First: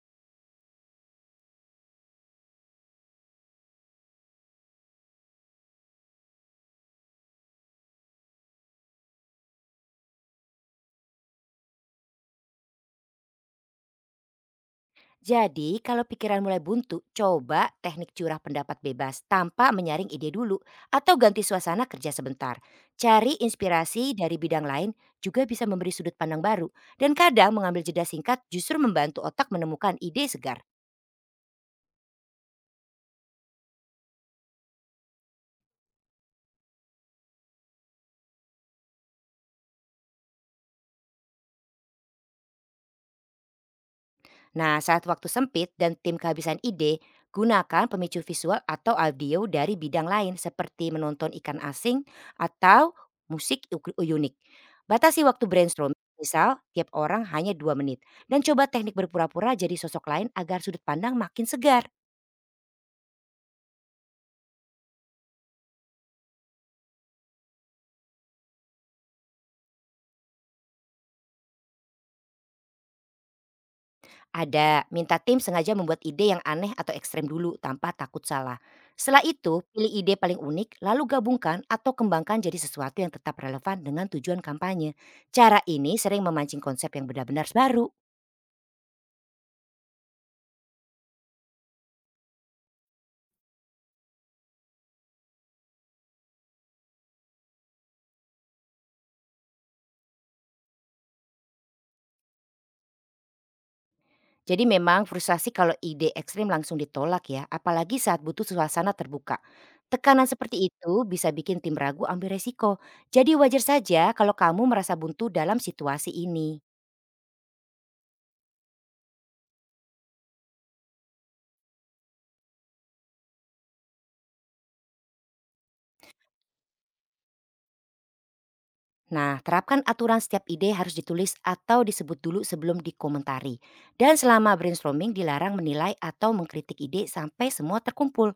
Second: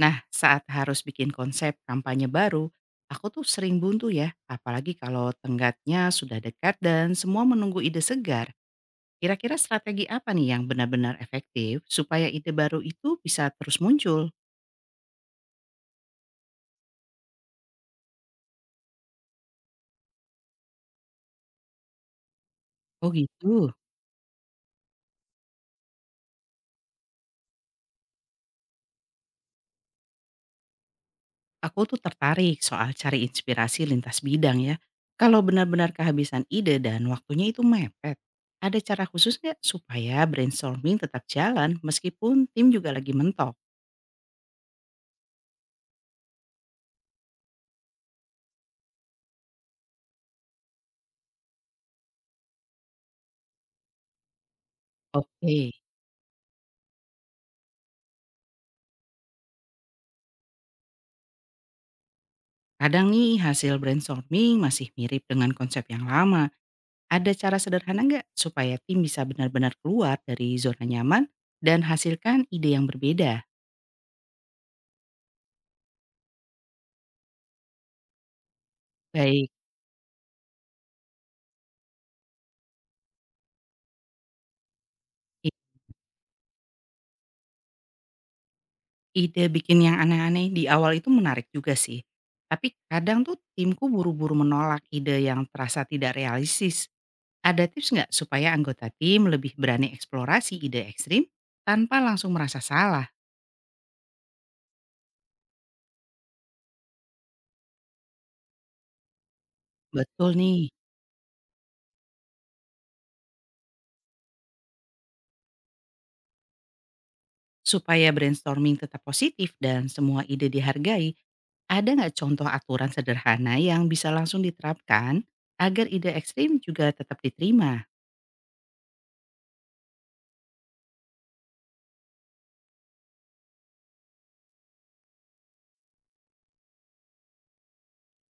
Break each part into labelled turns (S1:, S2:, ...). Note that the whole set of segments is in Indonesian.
S1: Nah, saat harus bikin konsep kampanye baru, aku tuh sering buntu ya, apalagi kalau tenggatnya sudah dekat dan semua menunggu ide segar. Kira-kira strategi apa nih yang benar-benar efektif supaya ide baru itu bisa terus muncul?
S2: Jadi, kalau pikiran mulai buntu, coba teknik curah pendapat bebas tanpa menyaring ide dulu atau ganti suasana kerja sebentar.
S1: Oh
S2: Cari
S1: gitu.
S2: inspirasi dari bidang lain juga bisa memberi sudut pandang baru dan kadang mengambil jeda singkat justru membantu otak menemukan ide segar.
S1: Aku tuh tertarik soal cari inspirasi lintas bidang ya. Kalau benar-benar kehabisan ide dan waktunya itu mepet, ada cara khusus nggak supaya brainstorming tetap jalan meskipun tim juga lagi mentok?
S2: Nah, saat waktu sempit dan tim kehabisan ide, gunakan pemicu visual atau audio dari bidang lain seperti menonton ikan asing atau musik unik. Batasi waktu
S1: Oke.
S2: brainstorm, misal tiap orang hanya 2 menit. Dan coba teknik berpura-pura jadi sosok lain agar sudut pandang makin segar.
S1: Kadang nih hasil brainstorming masih mirip dengan konsep yang lama. Ada cara sederhana nggak supaya tim bisa benar-benar keluar dari zona nyaman dan hasilkan ide yang berbeda?
S2: Ada, minta tim sengaja membuat ide yang aneh atau ekstrem dulu tanpa takut salah. Setelah
S1: Baik,
S2: itu, pilih ide paling unik, lalu gabungkan atau kembangkan jadi sesuatu yang tetap relevan dengan tujuan kampanye.
S1: i-
S2: Cara ini sering memancing konsep yang benar-benar baru.
S1: ide bikin yang aneh-aneh di awal itu menarik juga sih. Tapi kadang tuh timku buru-buru menolak ide yang terasa tidak realistis. Ada tips nggak supaya anggota tim lebih berani eksplorasi ide ekstrim tanpa langsung merasa salah?
S2: Jadi memang frustasi kalau ide ekstrem langsung ditolak ya, apalagi saat butuh suasana terbuka. Tekanan
S1: Betul nih.
S2: seperti itu bisa bikin tim ragu ambil resiko. Jadi wajar saja kalau kamu merasa buntu dalam situasi ini.
S1: Supaya brainstorming tetap positif dan semua ide dihargai, ada nggak contoh aturan sederhana yang bisa langsung diterapkan agar ide ekstrim juga tetap diterima?
S2: Nah, terapkan aturan setiap ide harus ditulis atau disebut dulu sebelum dikomentari. Dan selama brainstorming dilarang menilai atau mengkritik ide sampai semua terkumpul.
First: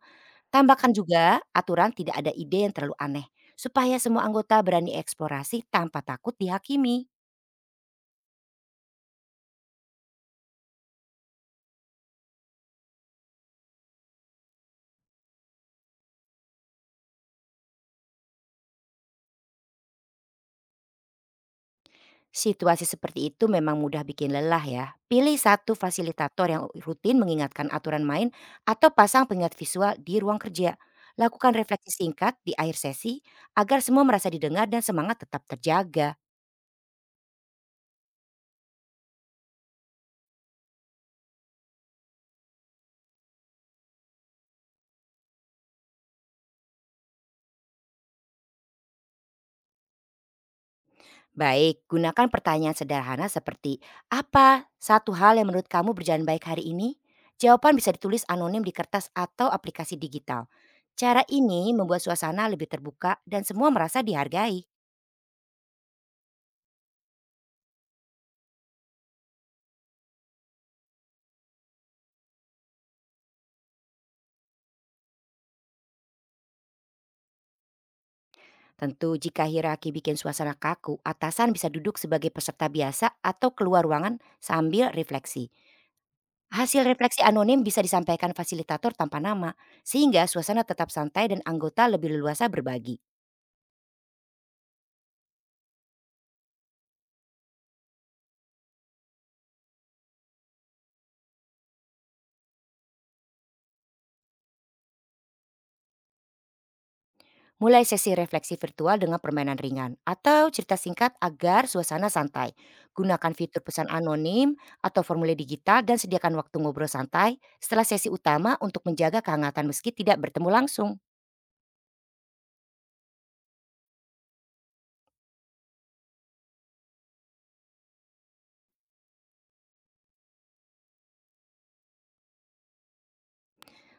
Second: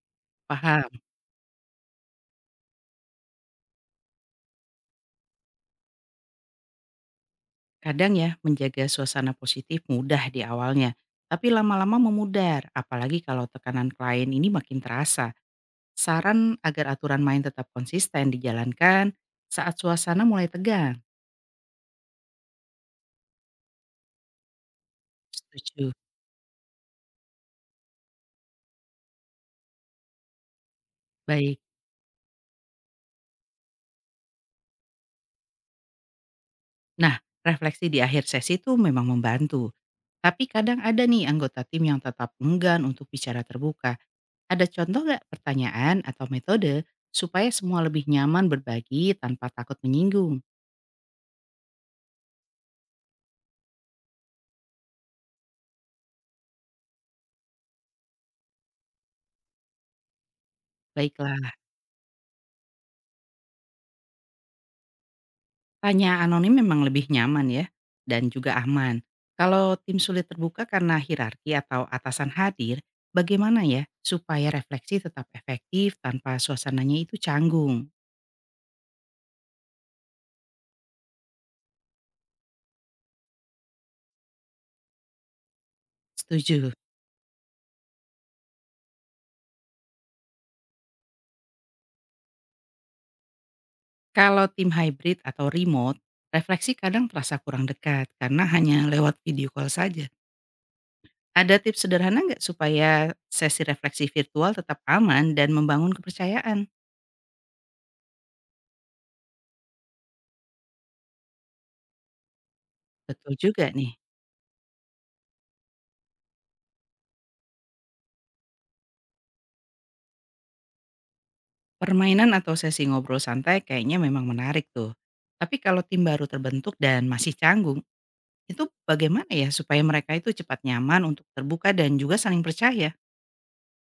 S1: Paham,
S2: Tambahkan juga aturan tidak ada ide yang terlalu aneh. Supaya semua anggota berani eksplorasi tanpa takut dihakimi.
S1: kadang ya menjaga suasana positif mudah di awalnya, tapi lama-lama memudar, apalagi kalau tekanan klien ini makin terasa. Saran agar aturan main tetap konsisten dijalankan saat suasana mulai tegang.
S2: Situasi seperti itu memang mudah bikin lelah ya. Pilih satu
S1: Setuju.
S2: fasilitator yang rutin mengingatkan aturan main atau pasang pengingat visual di ruang kerja. Lakukan
S1: Baik.
S2: refleksi singkat di akhir sesi agar semua merasa didengar dan semangat tetap terjaga.
S1: Nah, refleksi di akhir sesi itu memang membantu. Tapi kadang ada nih anggota tim yang tetap enggan untuk bicara terbuka. Ada contoh nggak pertanyaan atau metode supaya semua lebih nyaman berbagi tanpa takut menyinggung?
S2: Baik, gunakan pertanyaan sederhana seperti apa satu hal yang menurut kamu berjalan baik hari ini? Jawaban bisa ditulis anonim di kertas atau aplikasi digital. Cara
S1: Baiklah,
S2: ini membuat suasana lebih terbuka dan semua merasa dihargai.
S1: tanya anonim memang lebih nyaman ya dan juga aman. Kalau tim sulit terbuka karena hierarki atau atasan hadir, bagaimana ya supaya refleksi tetap efektif tanpa suasananya itu canggung?
S2: Tentu jika hierarki bikin suasana kaku, atasan bisa duduk sebagai peserta biasa atau keluar ruangan sambil refleksi.
S1: Setuju.
S2: Hasil refleksi anonim bisa disampaikan fasilitator tanpa nama, sehingga suasana tetap santai dan anggota lebih leluasa berbagi.
S1: Kalau tim hybrid atau remote, refleksi kadang terasa kurang dekat karena hanya lewat video call saja. Ada tips sederhana nggak supaya sesi refleksi virtual tetap aman dan membangun kepercayaan?
S2: Mulai sesi refleksi virtual dengan permainan ringan atau cerita singkat agar suasana santai.
S1: Betul
S2: Gunakan
S1: juga
S2: fitur
S1: nih,
S2: pesan anonim atau formulir digital dan sediakan waktu ngobrol santai setelah sesi utama untuk menjaga kehangatan meski tidak bertemu langsung.
S1: permainan atau sesi ngobrol santai kayaknya memang menarik tuh. Tapi kalau tim baru terbentuk dan masih canggung, itu bagaimana ya supaya mereka itu cepat nyaman untuk terbuka dan juga saling percaya?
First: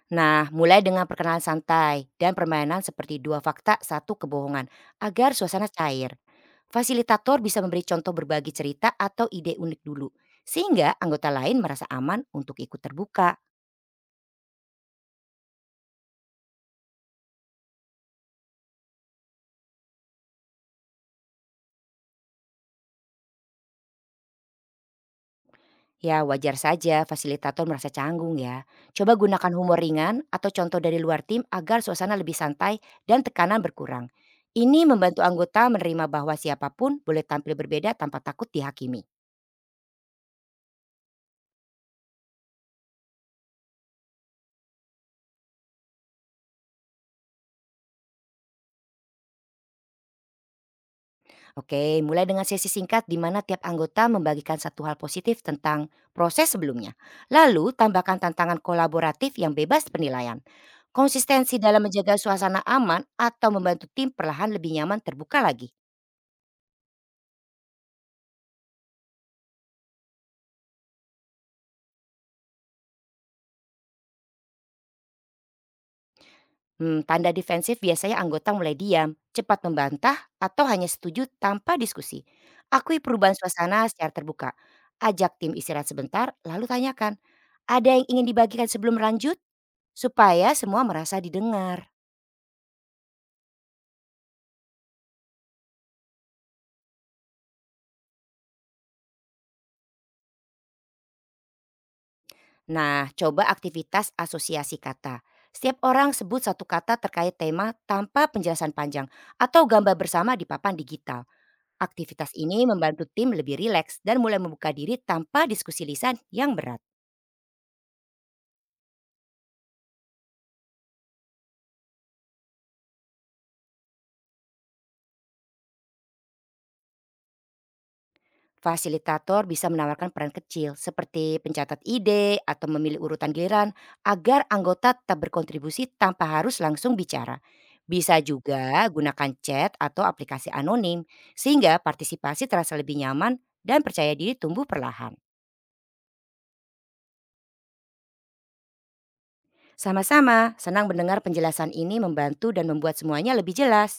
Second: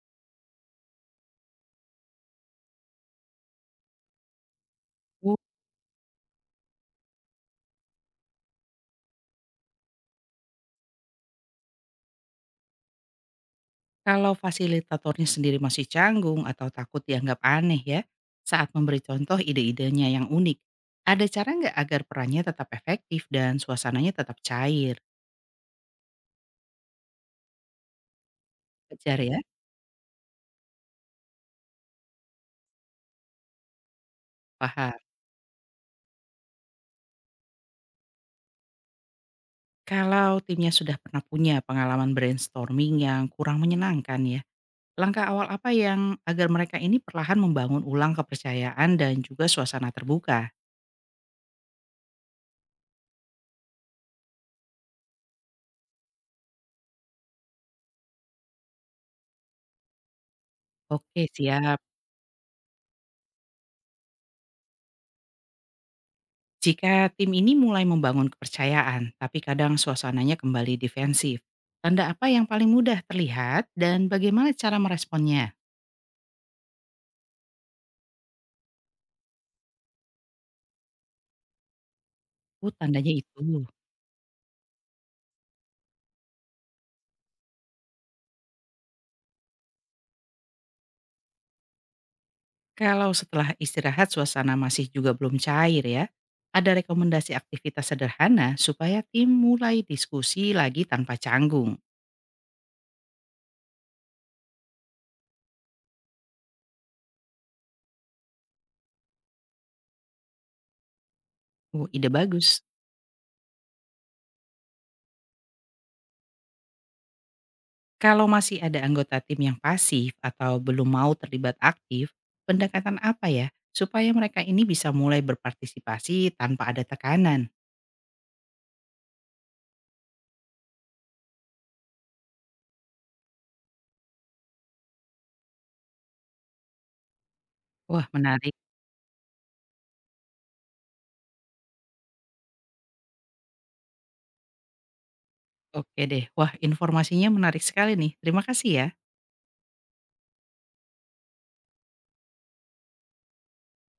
S2: Nah, mulai dengan perkenalan santai dan permainan seperti dua fakta, satu kebohongan, agar suasana cair. Fasilitator bisa memberi contoh berbagi cerita atau ide unik dulu, sehingga anggota lain merasa aman untuk ikut terbuka.
S1: Kalau fasilitatornya sendiri masih canggung atau takut dianggap aneh ya, saat memberi contoh ide-idenya yang unik, ada cara nggak agar perannya tetap efektif dan suasananya tetap cair?
S2: Ya, wajar saja fasilitator merasa canggung ya. Coba
S1: Wajar ya,
S2: gunakan humor ringan atau contoh dari luar tim agar suasana lebih santai dan tekanan berkurang. Ini
S1: paham.
S2: membantu anggota menerima bahwa siapapun boleh tampil berbeda tanpa takut dihakimi.
S1: Kalau timnya sudah pernah punya pengalaman brainstorming yang kurang menyenangkan ya, langkah awal apa yang agar mereka ini perlahan membangun ulang kepercayaan dan juga suasana terbuka?
S2: Oke, mulai dengan sesi singkat di mana tiap anggota membagikan satu hal positif tentang proses sebelumnya. Lalu, tambahkan tantangan kolaboratif yang bebas penilaian.
S1: Oke,
S2: Konsistensi
S1: siap.
S2: dalam menjaga suasana aman atau membantu tim perlahan lebih nyaman terbuka lagi.
S1: Jika tim ini mulai membangun kepercayaan, tapi kadang suasananya kembali defensif, tanda apa yang paling mudah terlihat dan bagaimana cara meresponnya?
S2: Hmm, tanda defensif biasanya anggota mulai diam, cepat membantah, atau hanya setuju tanpa diskusi.
S1: Oh,
S2: Akui
S1: tandanya itu.
S2: perubahan suasana secara terbuka. Ajak tim istirahat sebentar, lalu tanyakan, ada yang ingin dibagikan sebelum lanjut? Supaya semua merasa didengar.
S1: Kalau setelah istirahat suasana masih juga belum cair ya, ada rekomendasi aktivitas sederhana supaya tim mulai diskusi lagi tanpa canggung.
S2: Nah, coba aktivitas asosiasi kata. Setiap orang sebut satu kata terkait tema tanpa penjelasan panjang atau gambar bersama di papan digital.
S1: Oh, ide
S2: Aktivitas
S1: bagus.
S2: ini membantu tim lebih rileks dan mulai membuka diri tanpa diskusi lisan yang berat.
S1: Kalau masih ada anggota tim yang pasif atau belum mau terlibat aktif, pendekatan apa ya supaya mereka ini bisa mulai berpartisipasi tanpa ada tekanan?
S2: Fasilitator bisa menawarkan peran kecil seperti pencatat ide atau memilih urutan giliran agar anggota tetap berkontribusi tanpa harus langsung bicara.
S1: Wah
S2: Bisa
S1: menarik,
S2: juga gunakan chat atau aplikasi anonim sehingga partisipasi terasa lebih nyaman dan percaya diri tumbuh perlahan.
S1: oke deh. Wah informasinya menarik sekali nih, terima kasih ya.
S2: Sama-sama, senang mendengar penjelasan ini membantu dan membuat semuanya lebih jelas.